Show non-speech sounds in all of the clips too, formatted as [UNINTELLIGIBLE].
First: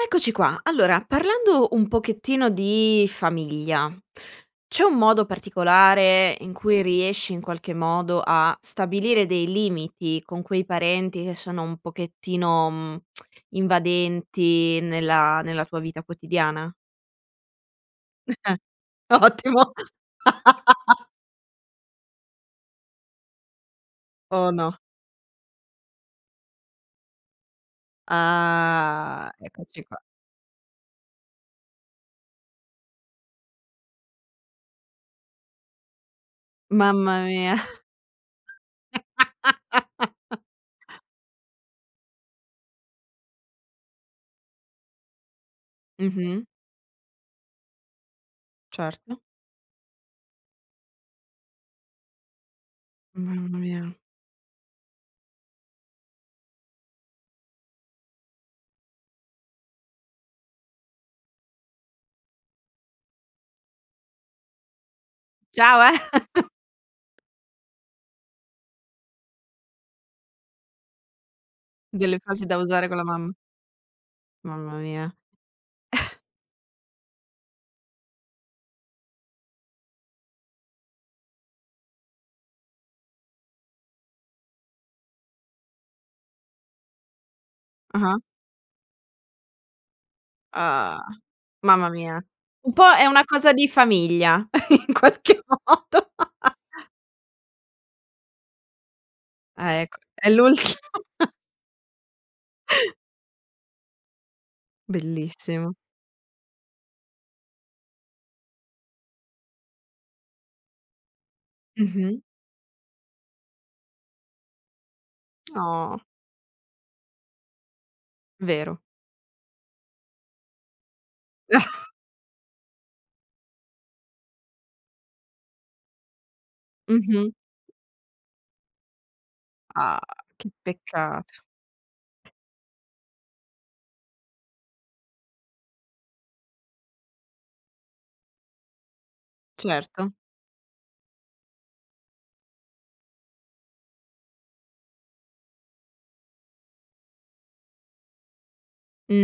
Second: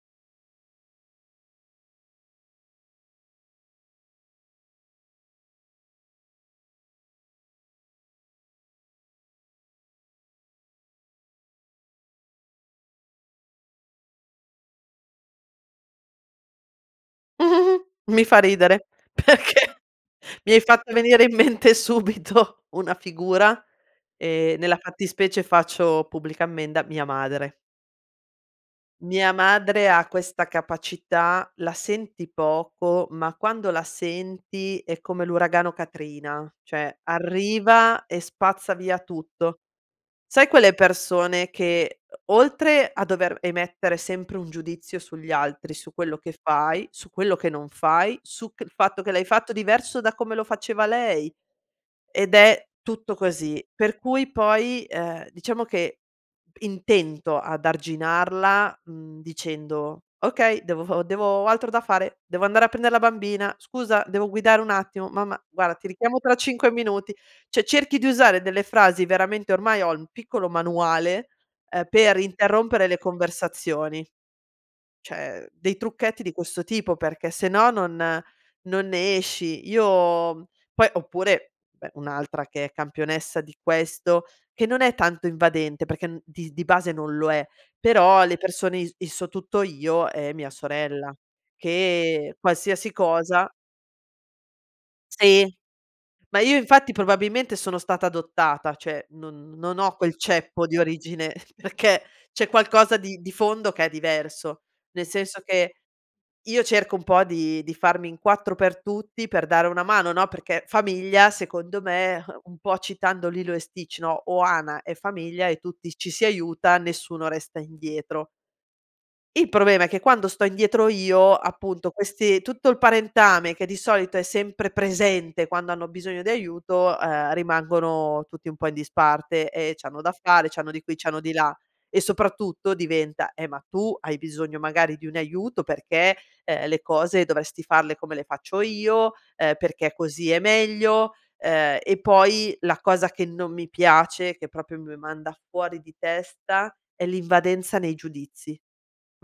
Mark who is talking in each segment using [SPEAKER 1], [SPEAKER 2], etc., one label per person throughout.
[SPEAKER 1] Eccoci qua, allora parlando un pochettino di famiglia, c'è un modo particolare in cui riesci in qualche modo a stabilire dei limiti con quei parenti che sono un pochettino [TSK] mhmm invadenti nella nella tua vita quotidiana?
[SPEAKER 2] [GIGGLES] Mi fa
[SPEAKER 1] [CHUCKLES]
[SPEAKER 2] ridere
[SPEAKER 1] Ottimo.
[SPEAKER 2] perché mi hai fatto
[SPEAKER 1] [LAUGHS]
[SPEAKER 2] venire in mente subito una figura
[SPEAKER 1] Oh
[SPEAKER 2] e nella
[SPEAKER 1] no.
[SPEAKER 2] fattispecie faccio pubblica ammenda: mia madre. Mia
[SPEAKER 1] Ah, eccoci
[SPEAKER 2] madre
[SPEAKER 1] qua.
[SPEAKER 2] ha questa capacità: la senti poco ma quando la senti è come l'uragano Katrina. Cioè
[SPEAKER 1] Mamma mia.
[SPEAKER 2] arriva e spazza via tutto.
[SPEAKER 1] [CHUCKLES]
[SPEAKER 2] Sai quelle persone che o oltre a dover emettere sempre un giudizio sugli altri, su quello che
[SPEAKER 1] Mh-mh.
[SPEAKER 2] fai, su quello che non fai, su che il fatto che
[SPEAKER 1] Certo.
[SPEAKER 2] l'hai fatto diverso da come lo faceva lei. Ed è tutto
[SPEAKER 1] Mamma
[SPEAKER 2] così,
[SPEAKER 1] mia.
[SPEAKER 2] per cui poi, ehm, diciamo che intento ad arginarla, mhmm, dicendo: "Okay, devo devo ho altro da fare, devo andare a prendere la bambina, scusa devo guidare, un attimo mamma guarda
[SPEAKER 1] Ciao,
[SPEAKER 2] ti
[SPEAKER 1] eh.
[SPEAKER 2] richiamo tra 5 minuti".
[SPEAKER 1] [CHUCKLES]
[SPEAKER 2] Cioè cerchi di usare delle frasi veramente ormai ho un piccolo manuale, uhm, per
[SPEAKER 1] Delle frasi da usare
[SPEAKER 2] interrompere
[SPEAKER 1] con
[SPEAKER 2] le
[SPEAKER 1] la mamma.
[SPEAKER 2] conversazioni.
[SPEAKER 1] Mamma mia.
[SPEAKER 2] Cioè dei
[SPEAKER 1] [CHUCKLES]
[SPEAKER 2] trucchetti di questo tipo perché se no non non ne esci. Io poi oppure beh un'altra che è campionessa di questo, che non è tanto invadente perché n dis di base non lo è.
[SPEAKER 1] Ah ah.
[SPEAKER 2] Però le persone i i sò tutto io è mia
[SPEAKER 1] Ah,
[SPEAKER 2] sorella
[SPEAKER 1] mamma mia,
[SPEAKER 2] che
[SPEAKER 1] un po'
[SPEAKER 2] qualsiasi
[SPEAKER 1] è una
[SPEAKER 2] cosa
[SPEAKER 1] cosa di famiglia in qualche
[SPEAKER 2] Sì.
[SPEAKER 1] modo.
[SPEAKER 2] Ma io infatti probabilmente sono stata adottata cioè non non
[SPEAKER 1] Ah
[SPEAKER 2] ho
[SPEAKER 1] ecco,
[SPEAKER 2] quel
[SPEAKER 1] è
[SPEAKER 2] ceppo
[SPEAKER 1] l'ultimo.
[SPEAKER 2] di origine. Perché c'è
[SPEAKER 1] [CHUCKLES]
[SPEAKER 2] qualcosa di di fondo che è diverso. Nel senso che
[SPEAKER 1] Bellissimo.
[SPEAKER 2] io cerco un po' di di farmi in 4 per tutti per dare una mano no, perché famiglia secondo
[SPEAKER 1] Mh-mh.
[SPEAKER 2] me un po' citando Lilo e Sticht: "Ohana è famiglia" e tutti
[SPEAKER 1] Oh.
[SPEAKER 2] ci si aiuta, nessuno resta indietro.
[SPEAKER 1] Vero.
[SPEAKER 2] Il problema è che quando sto indietro io, appunto
[SPEAKER 1] [CHUCKLES]
[SPEAKER 2] questi tutto il parentame che di solito è sempre presente quando hanno bisogno di aiuto,
[SPEAKER 1] Mh-mh.
[SPEAKER 2] uhm, rimangono tutti un po' in disparte. E c'hanno
[SPEAKER 1] Ah,
[SPEAKER 2] da fare,
[SPEAKER 1] che
[SPEAKER 2] c'hanno di qui, c'hanno di
[SPEAKER 1] peccato.
[SPEAKER 2] là. E soprattutto diventa: "Eh, ma tu hai bisogno magari di un aiuto perché, uhm, le cose dovresti farle come le faccio io, uhm, perché
[SPEAKER 1] Certo.
[SPEAKER 2] così è meglio." Uhm, e poi la cosa che non mi piace, che proprio mi manda fuori di testa è l'invadenza nei giudizi,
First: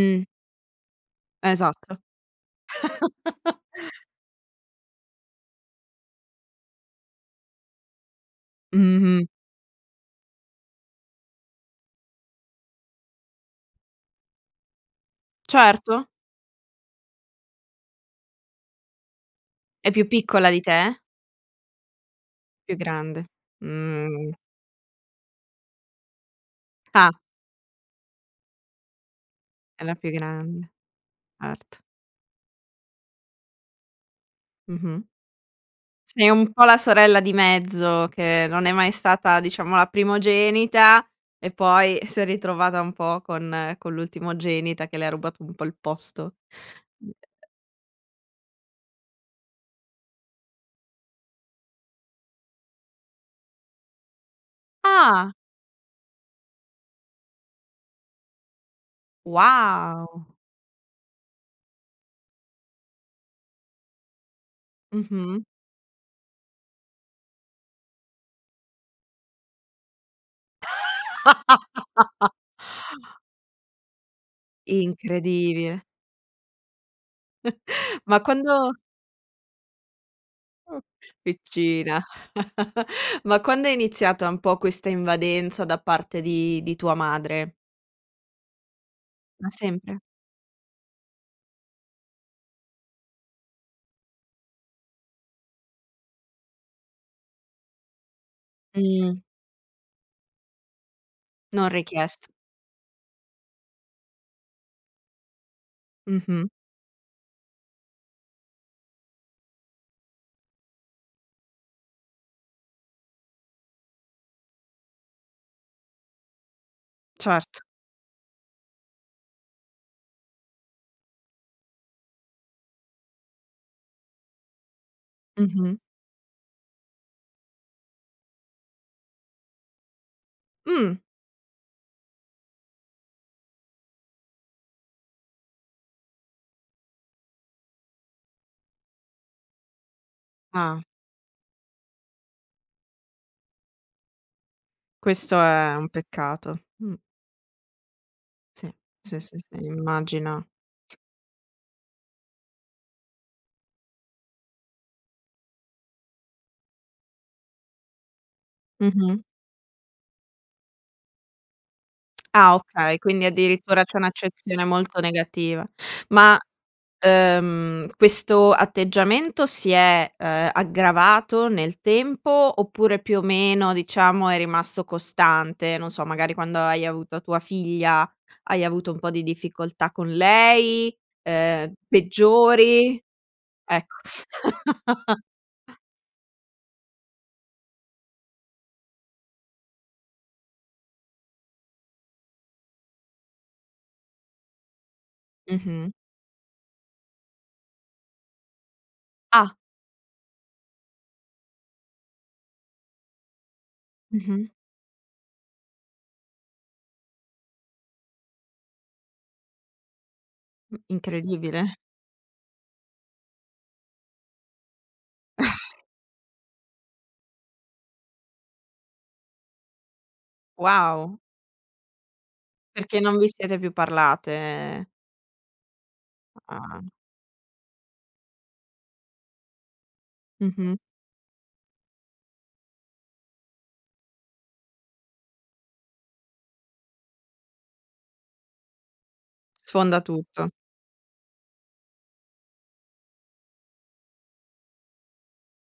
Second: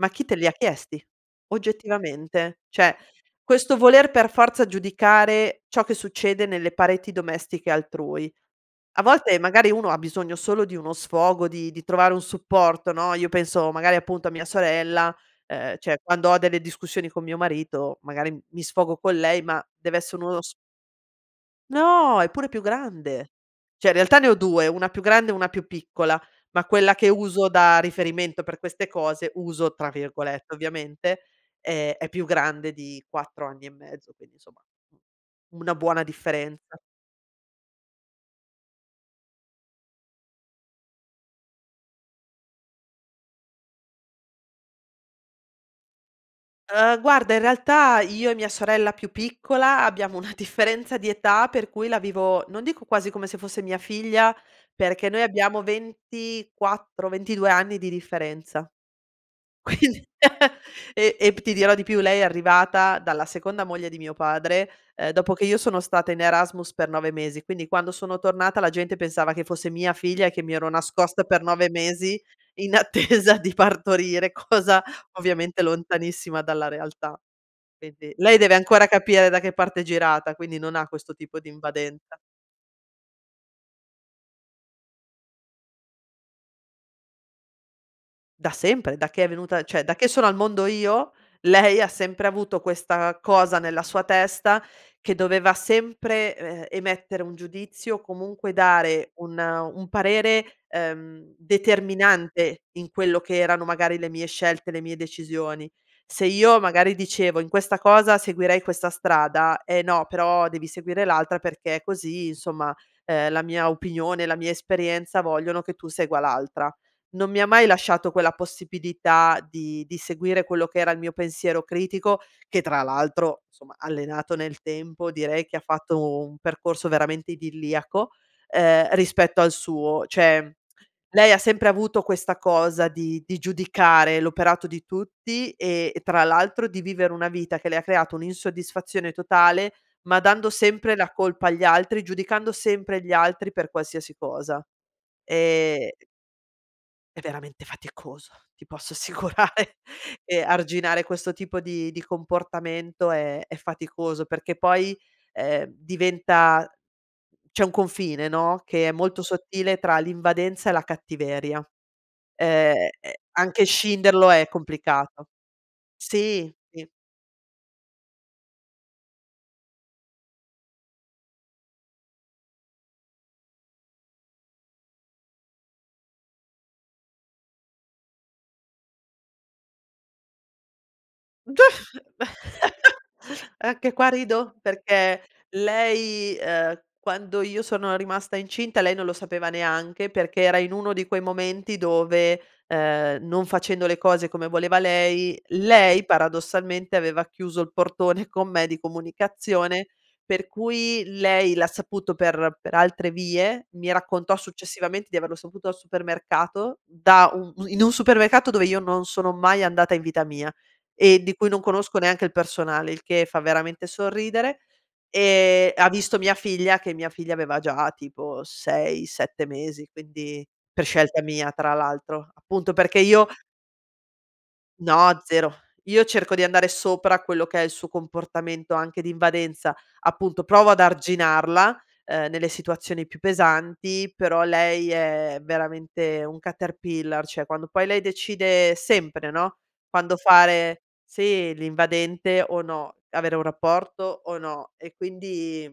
[SPEAKER 2] ma chi te li chiesti,
[SPEAKER 1] Esatto.
[SPEAKER 2] oggettivamente. Cioè questo
[SPEAKER 1] [CHUCKLES]
[SPEAKER 2] voler per forza giudicare ciò che succede nelle pareti domestiche altrui. A
[SPEAKER 1] Mh-mh.
[SPEAKER 2] volte magari uno ha bisogno solo di uno sfogo di di trovare un supporto no, io penso magari appunto a mia sorella, uhm, cioè
[SPEAKER 1] Certo.
[SPEAKER 2] quando ho delle discussioni con mio marito, magari mi sfogo con lei ma
[SPEAKER 1] È più
[SPEAKER 2] dev'essere uno
[SPEAKER 1] piccola
[SPEAKER 2] sf
[SPEAKER 1] di te?
[SPEAKER 2] No, è pure più
[SPEAKER 1] Più grande,
[SPEAKER 2] grande. Cioè in realtà ne ho
[SPEAKER 1] mhmm.
[SPEAKER 2] 2 una più grande e una più piccola ma quella che
[SPEAKER 1] Ah.
[SPEAKER 2] uso da riferimento per queste cose, "uso"
[SPEAKER 1] È
[SPEAKER 2] tra
[SPEAKER 1] la più
[SPEAKER 2] virgolette
[SPEAKER 1] grande,
[SPEAKER 2] ovviamente,
[SPEAKER 1] erto.
[SPEAKER 2] eh è più grande di 4 anni e mezzo quindi insomma
[SPEAKER 1] Mh-mh.
[SPEAKER 2] una buona
[SPEAKER 1] Sei un po'
[SPEAKER 2] differenza.
[SPEAKER 1] la sorella di mezzo, che non è mai stata diciamo la primogenita e poi si è ritrovata un po' con con l'ultimogenita che le ha rubato un po' il posto.
[SPEAKER 2] Uhm, guarda in
[SPEAKER 1] [UNINTELLIGIBLE]
[SPEAKER 2] realtà, io e mia sorella più piccola abbiamo una differenza di età per cui la vivo, non dico quasi come se fosse mia figlia, perché noi
[SPEAKER 1] Ah!
[SPEAKER 2] abbiamo 24, 22 anni di differenza, quindi
[SPEAKER 1] Wow.
[SPEAKER 2] [CHUCKLES] e ept ti dirò di più lei è arrivata dalla seconda moglie di mio padre, uhm, dopo che
[SPEAKER 1] Mh-mh.
[SPEAKER 2] io sono stata in Erasmus per 9 mesi, quindi quando sono tornata la gente pensava che fosse mia figlia e che mi ero nascosta per 9 mesi in
[SPEAKER 1] [LAUGHS]
[SPEAKER 2] attesa di partorire, cosa ovviamente
[SPEAKER 1] Incredibile.
[SPEAKER 2] lontanissima dalla realtà.
[SPEAKER 1] [CHUCKLES]
[SPEAKER 2] Quindi
[SPEAKER 1] ma
[SPEAKER 2] lei deve
[SPEAKER 1] quando
[SPEAKER 2] ancora capire da che parte è girata, quindi non
[SPEAKER 1] Mh,
[SPEAKER 2] ha questo tipo di
[SPEAKER 1] piccina.
[SPEAKER 2] invadenza.
[SPEAKER 1] [CHUCKLES] Ma quando è iniziata un po' questa invadenza da parte di di tua madre?
[SPEAKER 2] Da sempre, da che è
[SPEAKER 1] Da
[SPEAKER 2] venuta cioè da
[SPEAKER 1] sempre?
[SPEAKER 2] che sono al mondo io, lei ha sempre avuto questa cosa nella sua testa, che doveva sempre, ehm, emettere un giudizio comunque dare
[SPEAKER 1] Mhmm.
[SPEAKER 2] un un parere, ehm,
[SPEAKER 1] Non richiesto.
[SPEAKER 2] determinante in quello che erano magari le mie scelte, le mie decisioni. Se
[SPEAKER 1] Mh-mh.
[SPEAKER 2] io magari dicevo in questa cosa seguirei questa strada: "Eh no però devi seguire l'altra perché così insomma, uhm, la mia opinione, la mia esperienza vogliono che tu segua l'altra." Non mi ha
[SPEAKER 1] Certo.
[SPEAKER 2] mai lasciato quella possibilità di di seguire quello che era il mio pensiero critico, che tra l'altro insomma allenato nel tempo direi che ha
[SPEAKER 1] Mh-mh.
[SPEAKER 2] fatto un percorso veramente idilliaco, uhm, rispetto al suo. Cioè
[SPEAKER 1] Mh.
[SPEAKER 2] lei ha sempre avuto questa cosa di di giudicare l'operato di tutti e tra l'altro di vivere una vita che le ha creato un'insoddisfazione totale, ma dando
[SPEAKER 1] Ah.
[SPEAKER 2] sempre la colpa agli altri, giudicando sempre gli altri per qualsiasi cosa.
[SPEAKER 1] Questo è un
[SPEAKER 2] Ehm
[SPEAKER 1] peccato, mhmm.
[SPEAKER 2] è veramente faticoso, ti
[SPEAKER 1] Sì,
[SPEAKER 2] posso
[SPEAKER 1] sì, sì, sì
[SPEAKER 2] assicurare. E
[SPEAKER 1] immagina.
[SPEAKER 2] arginare questo tipo di di comportamento è è faticoso perché poi, ehm diventa c'è un confine no, che è
[SPEAKER 1] Mh-mh.
[SPEAKER 2] molto sottile tra l'invadenza e la cattiveria.
[SPEAKER 1] [TSK] Ah
[SPEAKER 2] Ehm,
[SPEAKER 1] okay, quindi
[SPEAKER 2] anche
[SPEAKER 1] addirittura c'è
[SPEAKER 2] scinderlo è
[SPEAKER 1] un'accezione molto
[SPEAKER 2] complicato.
[SPEAKER 1] negativa, ma,
[SPEAKER 2] Sì, sì.
[SPEAKER 1] uhm, questo atteggiamento si è, uhm, aggravato nel tempo, oppure più o meno diciamo è rimasto costante, non so magari quando hai avuto tua figlia hai avuto un po' di difficoltà con lei, uhm, peggiori?
[SPEAKER 2] [CHUCKLES] Anche
[SPEAKER 1] Ecco
[SPEAKER 2] qua rido, perché
[SPEAKER 1] [LAUGHS]
[SPEAKER 2] lei, ehm, quando io sono rimasta incinta lei non lo sapeva neanche, perché era in uno di quei momenti dove, uhm, non facendo le cose come voleva lei,
[SPEAKER 1] Mh-mh.
[SPEAKER 2] lei paradossalmente aveva chiuso il portone con me di
[SPEAKER 1] Ah.
[SPEAKER 2] comunicazione per cui lei l'ha saputo per per altre vie. Mi raccontò
[SPEAKER 1] Mh-mh.
[SPEAKER 2] successivamente di averlo saputo al supermercato, da un in un supermercato dove io non sono mai andata in vita mia
[SPEAKER 1] Mh,
[SPEAKER 2] e di cui non
[SPEAKER 1] incredibile.
[SPEAKER 2] conosco neanche il personale il che fa veramente sorridere. E
[SPEAKER 1] [SIGHS]
[SPEAKER 2] ha visto mia figlia, che mia figlia aveva già tipo 6, 7 mesi quindi per
[SPEAKER 1] Wow.
[SPEAKER 2] scelta mia tra l'altro. Appunto perché
[SPEAKER 1] Perché non
[SPEAKER 2] io
[SPEAKER 1] vi siete più parlate, e
[SPEAKER 2] No, 0. Io cerco di andare
[SPEAKER 1] Ah.
[SPEAKER 2] sopra quello che è il suo comportamento anche di invadenza. Appunto, provo
[SPEAKER 1] Mh-mh.
[SPEAKER 2] ad arginarla, uhm, nelle situazioni più pesanti, però lei è veramente un Caterpillar. Cioè quando poi lei decide sempre no,
[SPEAKER 1] Sfonda
[SPEAKER 2] quando
[SPEAKER 1] tutto.
[SPEAKER 2] fare sì l'invadente o no, avere un rapporto o no. E quindi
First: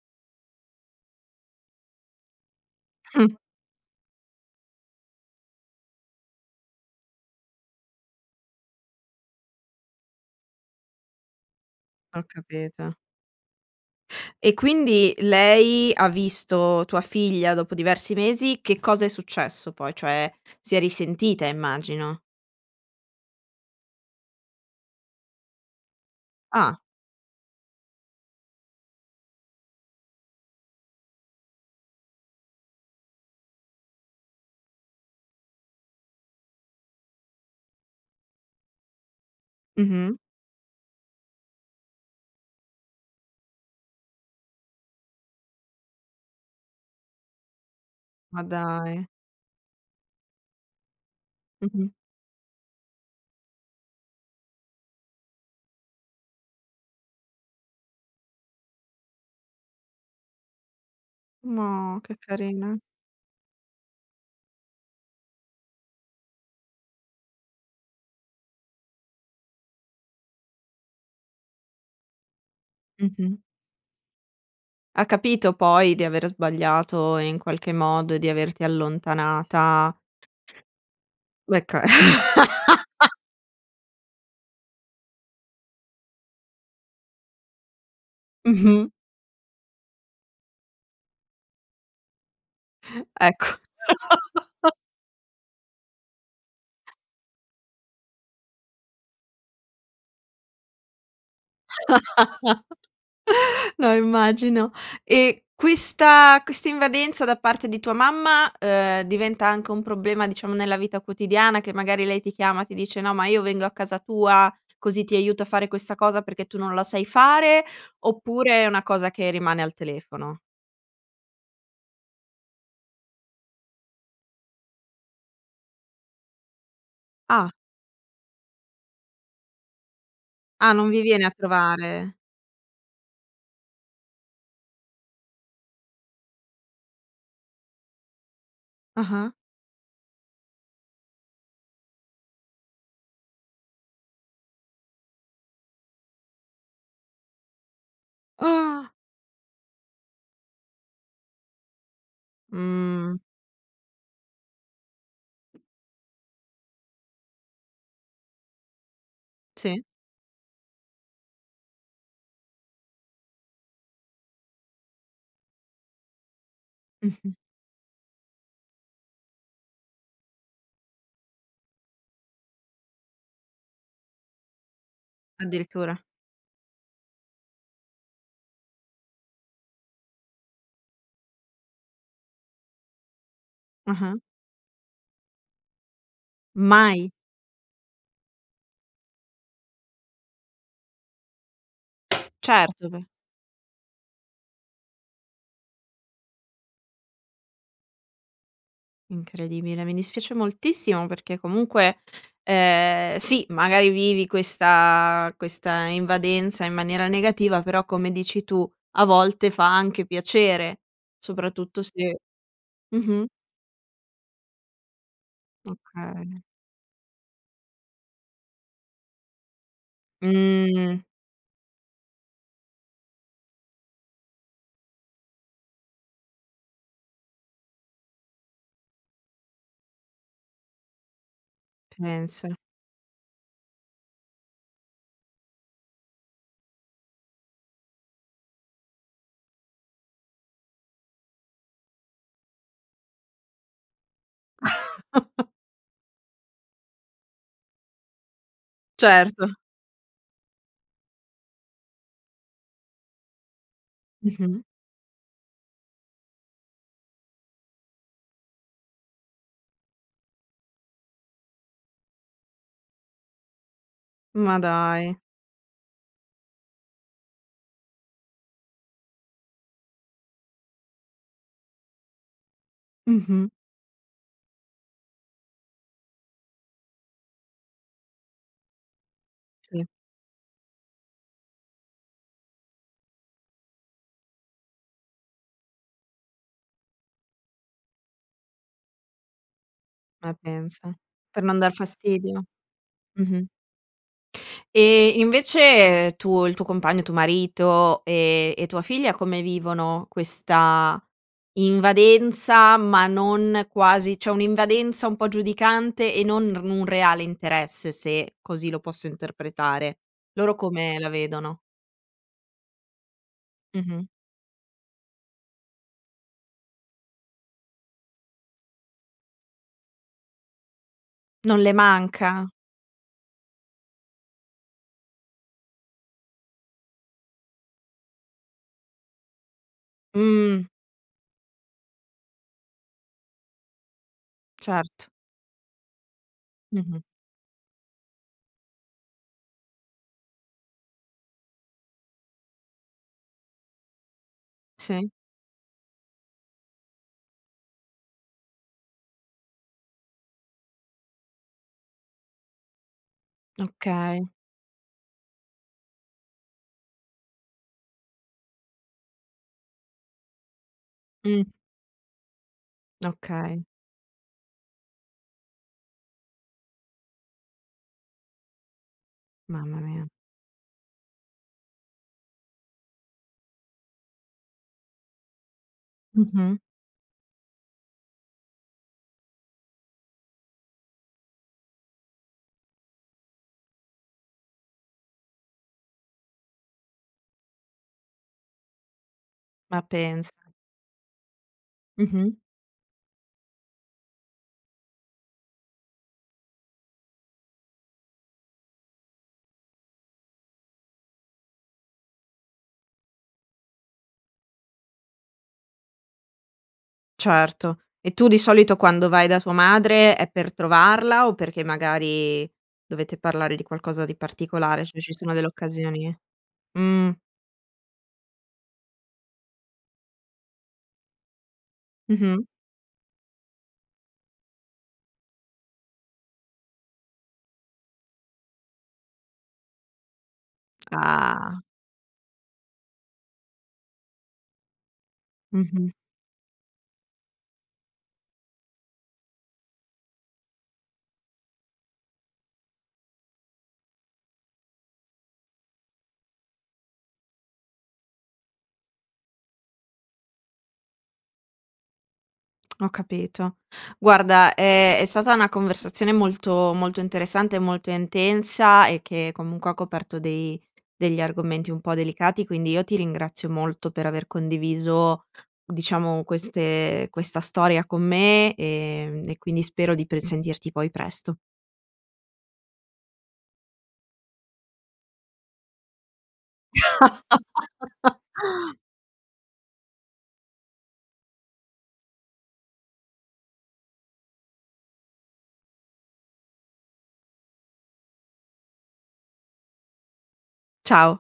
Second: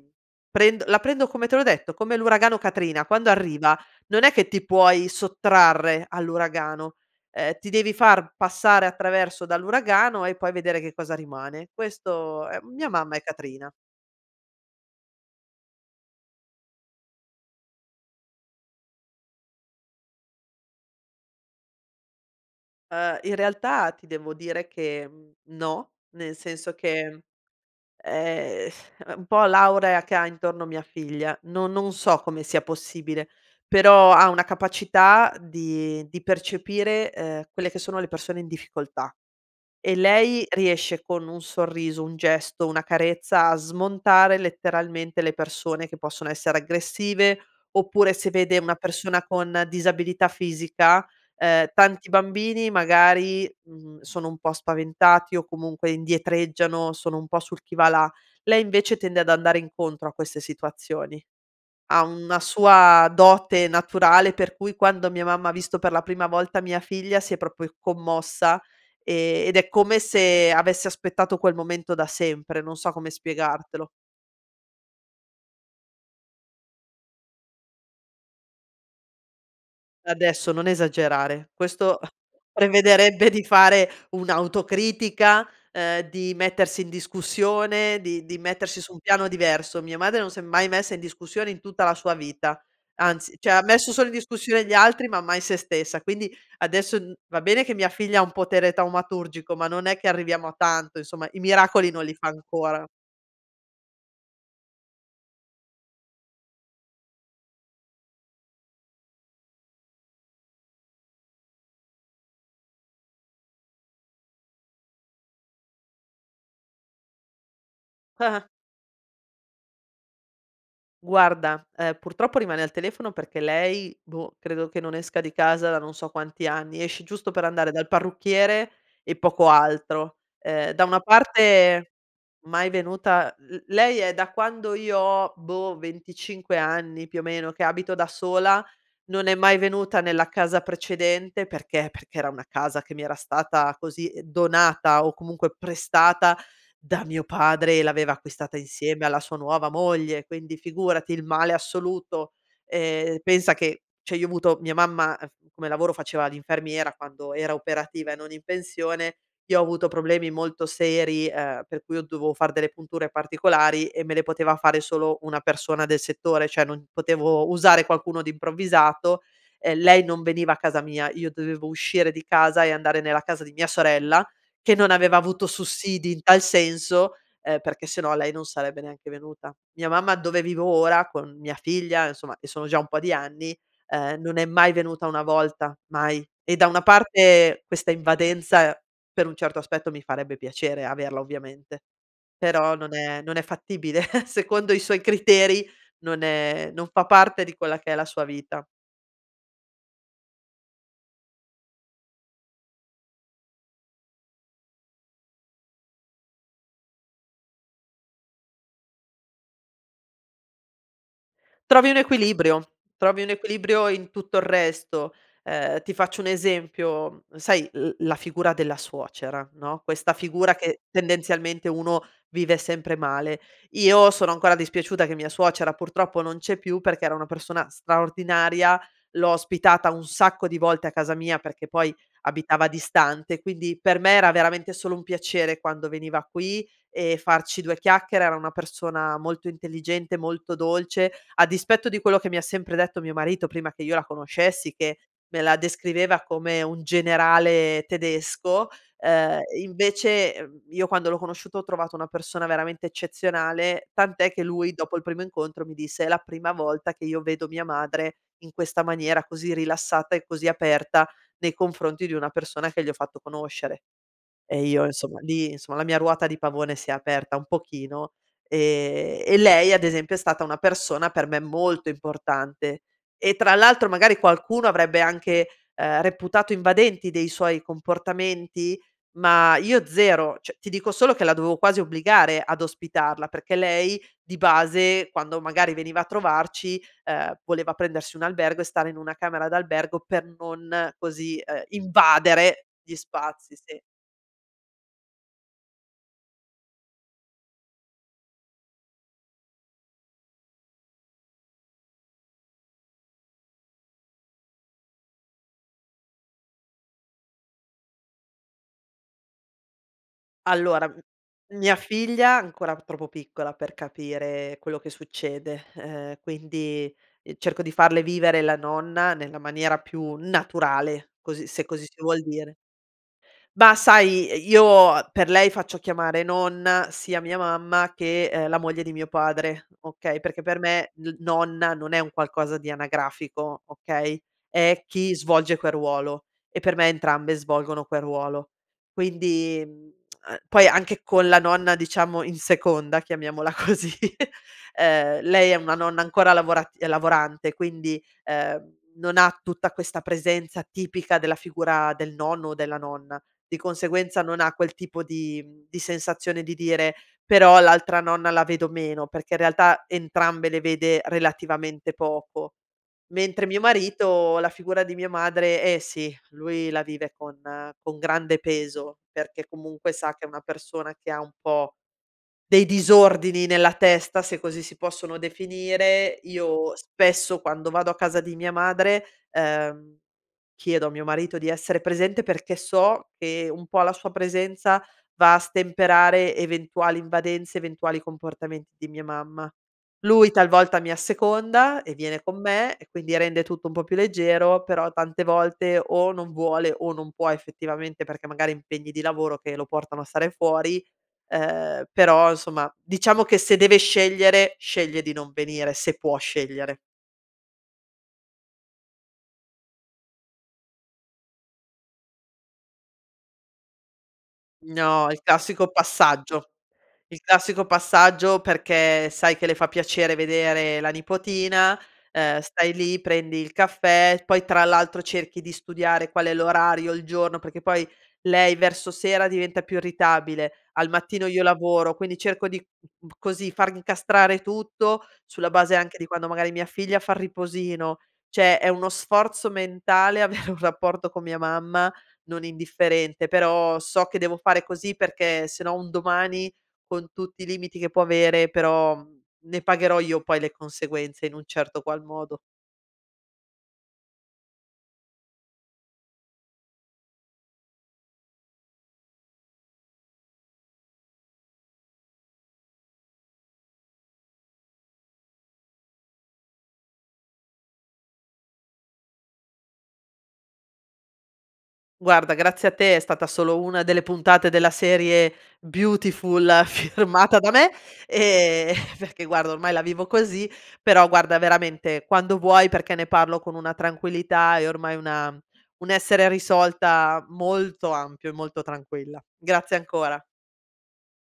[SPEAKER 2] prendo la prendo come te l'ho detto, come l'uragano Katrina, quando
[SPEAKER 1] Mh.
[SPEAKER 2] arriva non è che ti puoi sottrarre all'uragano, ehm, ti devi far passare attraverso dall'uragano e poi vedere che cosa rimane,
[SPEAKER 1] Ho
[SPEAKER 2] questo è mia
[SPEAKER 1] capito.
[SPEAKER 2] mamma è Katrina.
[SPEAKER 1] E quindi lei ha visto tua figlia dopo diversi mesi, che cosa è successo poi? Cioè, si è risentita, immagino.
[SPEAKER 2] Ehm, in realtà ti devo dire che, mhmm, no, nel senso
[SPEAKER 1] Ah.
[SPEAKER 2] che, ehm, [SIGHS] è un po' l'aurea che ha intorno mia figlia. No non so come sia possibile, però ha una capacità di di percepire, ehm, quelle che sono le persone in difficoltà. E
[SPEAKER 1] Mh-mh.
[SPEAKER 2] lei riesce con un sorriso, un gesto, una carezza a smontare letteralmente le persone che possono essere aggressive, oppure se
[SPEAKER 1] Ma
[SPEAKER 2] vede una
[SPEAKER 1] dai!
[SPEAKER 2] persona con disabilità fisica ehm,
[SPEAKER 1] Mh mh.
[SPEAKER 2] tanti bambini magari, mhmm, sono un po' spaventati o comunque indietreggiano, sono un po' sul chi va là, lei invece tende ad andare incontro a queste situazioni.
[SPEAKER 1] No,
[SPEAKER 2] Ha
[SPEAKER 1] che
[SPEAKER 2] una
[SPEAKER 1] carina!
[SPEAKER 2] sua dote naturale, per cui, quando mia mamma ha visto per la prima volta mia figlia si è proprio commossa e ed è come se avesse aspettato quel momento da sempre. Non so come
[SPEAKER 1] Mh-mh.
[SPEAKER 2] spiegartelo.
[SPEAKER 1] Ha capito poi di aver sbagliato in qualche modo e di averti allontanata?
[SPEAKER 2] Adesso non esagerare.
[SPEAKER 1] Gu ecco.
[SPEAKER 2] Questo [CHUCKLES]
[SPEAKER 1] [LAUGHS]
[SPEAKER 2] prevederebbe di fare un'autocritica, ehm, di mettersi in discussione, di di mettersi
[SPEAKER 1] Mh-mh.
[SPEAKER 2] su un piano diverso. Mia madre non s'è mai messa in discussione in tutta la sua vita. Anzi
[SPEAKER 1] Ecco.
[SPEAKER 2] cioè ha messo solo in discussione gli
[SPEAKER 1] [LAUGHS]
[SPEAKER 2] altri ma mai se stessa. Quindi adesso n va bene che mia figlia ha un potere taumaturgico ma non è che arriviamo a tanto insomma, i miracoli non li fa ancora.
[SPEAKER 1] [LAUGHS] No immagino e questa questa invadenza da parte di tua mamma, ehm, diventa anche un problema diciamo nella vita quotidiana, che magari lei ti chiama e ti dice: "No ma io vengo a casa tua, così ti aiuto a fare questa cosa, perché tu non la sai fare"?
[SPEAKER 2] Ah-ah.
[SPEAKER 1] Oppure è una cosa che rimane al telefono?
[SPEAKER 2] Guarda, ehm, purtroppo rimane al telefono perché lei, boh, credo che non esca di casa da non so quanti anni, esce giusto per
[SPEAKER 1] Ah!
[SPEAKER 2] andare dal parrucchiere e poco altro. Ehm,
[SPEAKER 1] Ah,
[SPEAKER 2] da
[SPEAKER 1] non
[SPEAKER 2] una
[SPEAKER 1] vi viene a
[SPEAKER 2] parte
[SPEAKER 1] trovare?
[SPEAKER 2] mai venuta l lei è da quando io ho, boh, venticinque anni più o meno che abito da sola, non
[SPEAKER 1] Ah-ah.
[SPEAKER 2] è mai venuta nella casa precedente perché? Perché era una casa che mi era stata, così, donata o comunque prestata da mio padre e l'aveva acquistata
[SPEAKER 1] Ah!
[SPEAKER 2] insieme alla sua nuova moglie, quindi figurati, il male assoluto.
[SPEAKER 1] Mh.
[SPEAKER 2] Ehm, pensa che cioè io ho avuto mia mamma, uhm, f come lavoro faceva l'infermiera quando era operativa e non in pensione, io ho
[SPEAKER 1] Sì.
[SPEAKER 2] avuto problemi molto seri, ehm, per cui ho dovevo far delle punture particolari e me le poteva fare solo una persona del settore, cioè, non
[SPEAKER 1] Mh-mh.
[SPEAKER 2] potevo usare qualcuno di improvvisato; ehm, lei non veniva a casa mia io dovevo uscire di casa e andare nella casa di mia sorella, che non aveva avuto
[SPEAKER 1] Addirittura.
[SPEAKER 2] sussidi in tal senso, ehm, perché se no lei non sarebbe neanche venuta. Mia mamma dove vivo ora con mia figlia, insomma, e sono già un po' di anni,
[SPEAKER 1] Mh-mh.
[SPEAKER 2] ehm, non è mai venuta una volta, mai e da una
[SPEAKER 1] Mai?
[SPEAKER 2] parte questa invadenza, per un certo aspetto, mi farebbe piacere averla, ovviamente, però
[SPEAKER 1] Certo,
[SPEAKER 2] non
[SPEAKER 1] beh.
[SPEAKER 2] è non è fattibile [CHUCKLES] secondo i suoi criteri non è non fa parte di quella che è la sua vita.
[SPEAKER 1] Incredibile, mi dispiace moltissimo, perché comunque, ehm, sì magari vivi questa questa invadenza in maniera negativa però, come dici tu, a volte fa anche piacere, soprattutto
[SPEAKER 2] Trovi un
[SPEAKER 1] se
[SPEAKER 2] equilibrio, trovi
[SPEAKER 1] mh-mh
[SPEAKER 2] un equilibrio in tutto il resto. Ehm, ti faccio un
[SPEAKER 1] Okay.
[SPEAKER 2] esempio: sai l la figura della suocera, no, questa figura che
[SPEAKER 1] Mh.
[SPEAKER 2] tendenzialmente uno vive sempre male. Io sono ancora dispiaciuta che mia suocera, purtroppo, non c'è più perché era una persona straordinaria. L'ho ospitata un sacco di volte a casa mia, perché poi
[SPEAKER 1] Pensa.
[SPEAKER 2] abitava distante, quindi per me era veramente solo un piacere quando veniva qui e farci due chiacchiere. Era una persona molto intelligente, molto dolce, a dispetto di quello che mi ha sempre detto mio marito, prima che io la conoscessi, che me
[SPEAKER 1] [CHUCKLES]
[SPEAKER 2] la descriveva come un generale tedesco, ehm,
[SPEAKER 1] Certo.
[SPEAKER 2] invece, mhmm, io quando l'ho conosciuta ho trovato una persona veramente eccezionale; tant'è che
[SPEAKER 1] Mh-mh.
[SPEAKER 2] lui, dopo il primo incontro mi disse: "È la prima volta che io vedo mia madre in questa maniera, così rilassata e così aperta, nei confronti di una persona che gli ho fatto conoscere."
[SPEAKER 1] Ma
[SPEAKER 2] E io
[SPEAKER 1] dai!
[SPEAKER 2] insomma lì insomma la mia ruota di pavone si è aperta un pochino e e lei ad esempio è stata una persona per me molto importante e,
[SPEAKER 1] Mh-mh.
[SPEAKER 2] tra l'altro, magari qualcuno avrebbe anche, ehm, reputato invadenti dei suoi comportamenti, ma
[SPEAKER 1] Sì.
[SPEAKER 2] io 0; cioè ti dico solo che la dovevo quasi obbligare ad ospitarla, perché lei di base, quando magari veniva a trovarci, ehm, voleva prendersi un albergo e stare in una camera d'albergo per
[SPEAKER 1] Ma pensa!
[SPEAKER 2] non, così,
[SPEAKER 1] Per non
[SPEAKER 2] uhm,
[SPEAKER 1] dar fastidio,
[SPEAKER 2] invadere gli
[SPEAKER 1] mh-mh.
[SPEAKER 2] spazi sì.
[SPEAKER 1] E invece, ehm, tu il tuo compagno tuo marito e e tua figlia come vivono questa invadenza, ma non quasi cioè un'invadenza un po' giudicante e non n r un reale interesse, se così lo posso interpretare. Loro
[SPEAKER 2] Allora,
[SPEAKER 1] come
[SPEAKER 2] m
[SPEAKER 1] la vedono?
[SPEAKER 2] mia figlia è ancora p troppo piccola per
[SPEAKER 1] Mh-mh.
[SPEAKER 2] capire, ehm, quello che succede, ehm, quindi, ehm, cerco di farle vivere la nonna nella maniera più naturale così
[SPEAKER 1] Non
[SPEAKER 2] se
[SPEAKER 1] le
[SPEAKER 2] così si vuol
[SPEAKER 1] manca?
[SPEAKER 2] dire. Bah, sai, ehm, io per lei faccio chiamare nonna sia mia mamma che, ehm, la moglie di mio padre, okay, perché per
[SPEAKER 1] Mh.
[SPEAKER 2] me n nonna non è un qualcosa di anagrafico okay, é
[SPEAKER 1] Certo.
[SPEAKER 2] chi svolge quel ruolo, e per me
[SPEAKER 1] Mh-mh.
[SPEAKER 2] entrambe svolgono quel ruolo. Quindi mhmm, [TSK] poi anche con la nonna diciamo in seconda, chiamiamola così [CHUCKLES]
[SPEAKER 1] Sì.
[SPEAKER 2] ehm, lei è una nonna ancora lavorat lavorante quindi, ehm, non ha tutta questa presenza tipica della figura del nonno o della nonna; di conseguenza
[SPEAKER 1] Okay.
[SPEAKER 2] non ha quel tipo di mhmm, di sensazione di dire: "Però l'altra nonna la vedo meno." Perché in realtà entrambe le vede,
[SPEAKER 1] Mh.
[SPEAKER 2] relativamente, poco. Mentre mio
[SPEAKER 1] Okay.
[SPEAKER 2] marito la figura di mia madre, eh sì, lui la vive con con grande peso, perché
[SPEAKER 1] Mamma
[SPEAKER 2] comunque
[SPEAKER 1] mia.
[SPEAKER 2] sa che è una persona che ha un po' dei disordini nella testa, se così si possono definire.
[SPEAKER 1] Mh-mh.
[SPEAKER 2] Io spesso, quando vado a casa di mia madre, ehm, chiedo a mio marito di essere presente perché so che un po' la sua presenza va a stemperare eventuali invadenze, eventuali comportamenti di mia mamma.
[SPEAKER 1] Ma
[SPEAKER 2] Lui
[SPEAKER 1] pensa!
[SPEAKER 2] talvolta mi asseconda e viene
[SPEAKER 1] Mh-mh.
[SPEAKER 2] con me e quindi rende tutto un po' più leggero, però tante volte o non vuole o non può effettivamente, perché magari ha impegni di lavoro che lo portano a stare fuori, ehm, però insomma, diciamo che se deve scegliere, sceglie di non venire, se può scegliere.
[SPEAKER 1] Certo, e tu di solito quando vai da tua madre è per trovarla o perché magari dovete parlare di qualcosa di particolare? Cioè se
[SPEAKER 2] No,
[SPEAKER 1] ci
[SPEAKER 2] il
[SPEAKER 1] sono delle
[SPEAKER 2] classico
[SPEAKER 1] occasioni
[SPEAKER 2] passaggio.
[SPEAKER 1] mh.
[SPEAKER 2] Il classico passaggio perché sai che le fa piacere vedere la nipotina. Ehm,
[SPEAKER 1] Mh-mh.
[SPEAKER 2] stai lì prendi il caffè poi tra l'altro cerchi di studiare qual è l'orario, il giorno, perché poi lei verso sera diventa più irritabile. Al mattino io
[SPEAKER 1] Ah.
[SPEAKER 2] lavoro, quindi cerco di mhmm, così far incastrare tutto, sulla base
[SPEAKER 1] Mh-mh.
[SPEAKER 2] anche di quando magari mia figlia fa il riposino; cioè è uno sforzo mentale avere un rapporto con mia mamma, non indifferente, però so che devo fare così, perché se no un domani, con tutti i limiti che può avere, però, mhmm, ne pagherò io poi le conseguenze, in un certo qual modo.
[SPEAKER 1] Ho capito. Guarda è è stata una conversazione molto molto interessante e molto intensa e che, comunque, ha coperto dei degli argomenti un po' delicati, quindi io ti ringrazio molto per aver condiviso, diciamo, queste ehm, questa storia con me, ehm, e quindi spero di pr sentirti poi presto.
[SPEAKER 2] Guarda grazie a te, è stata solo una delle puntate della serie Beautiful, firmata da me, ehm,
[SPEAKER 1] [LAUGHS]
[SPEAKER 2] perché guarda ormai la vivo così, però guarda veramente, quando vuoi, perché ne parlo con una tranquillità e ormai una un essere risolta molto ampio e molto tranquilla. Grazie ancora.
[SPEAKER 1] Ciao!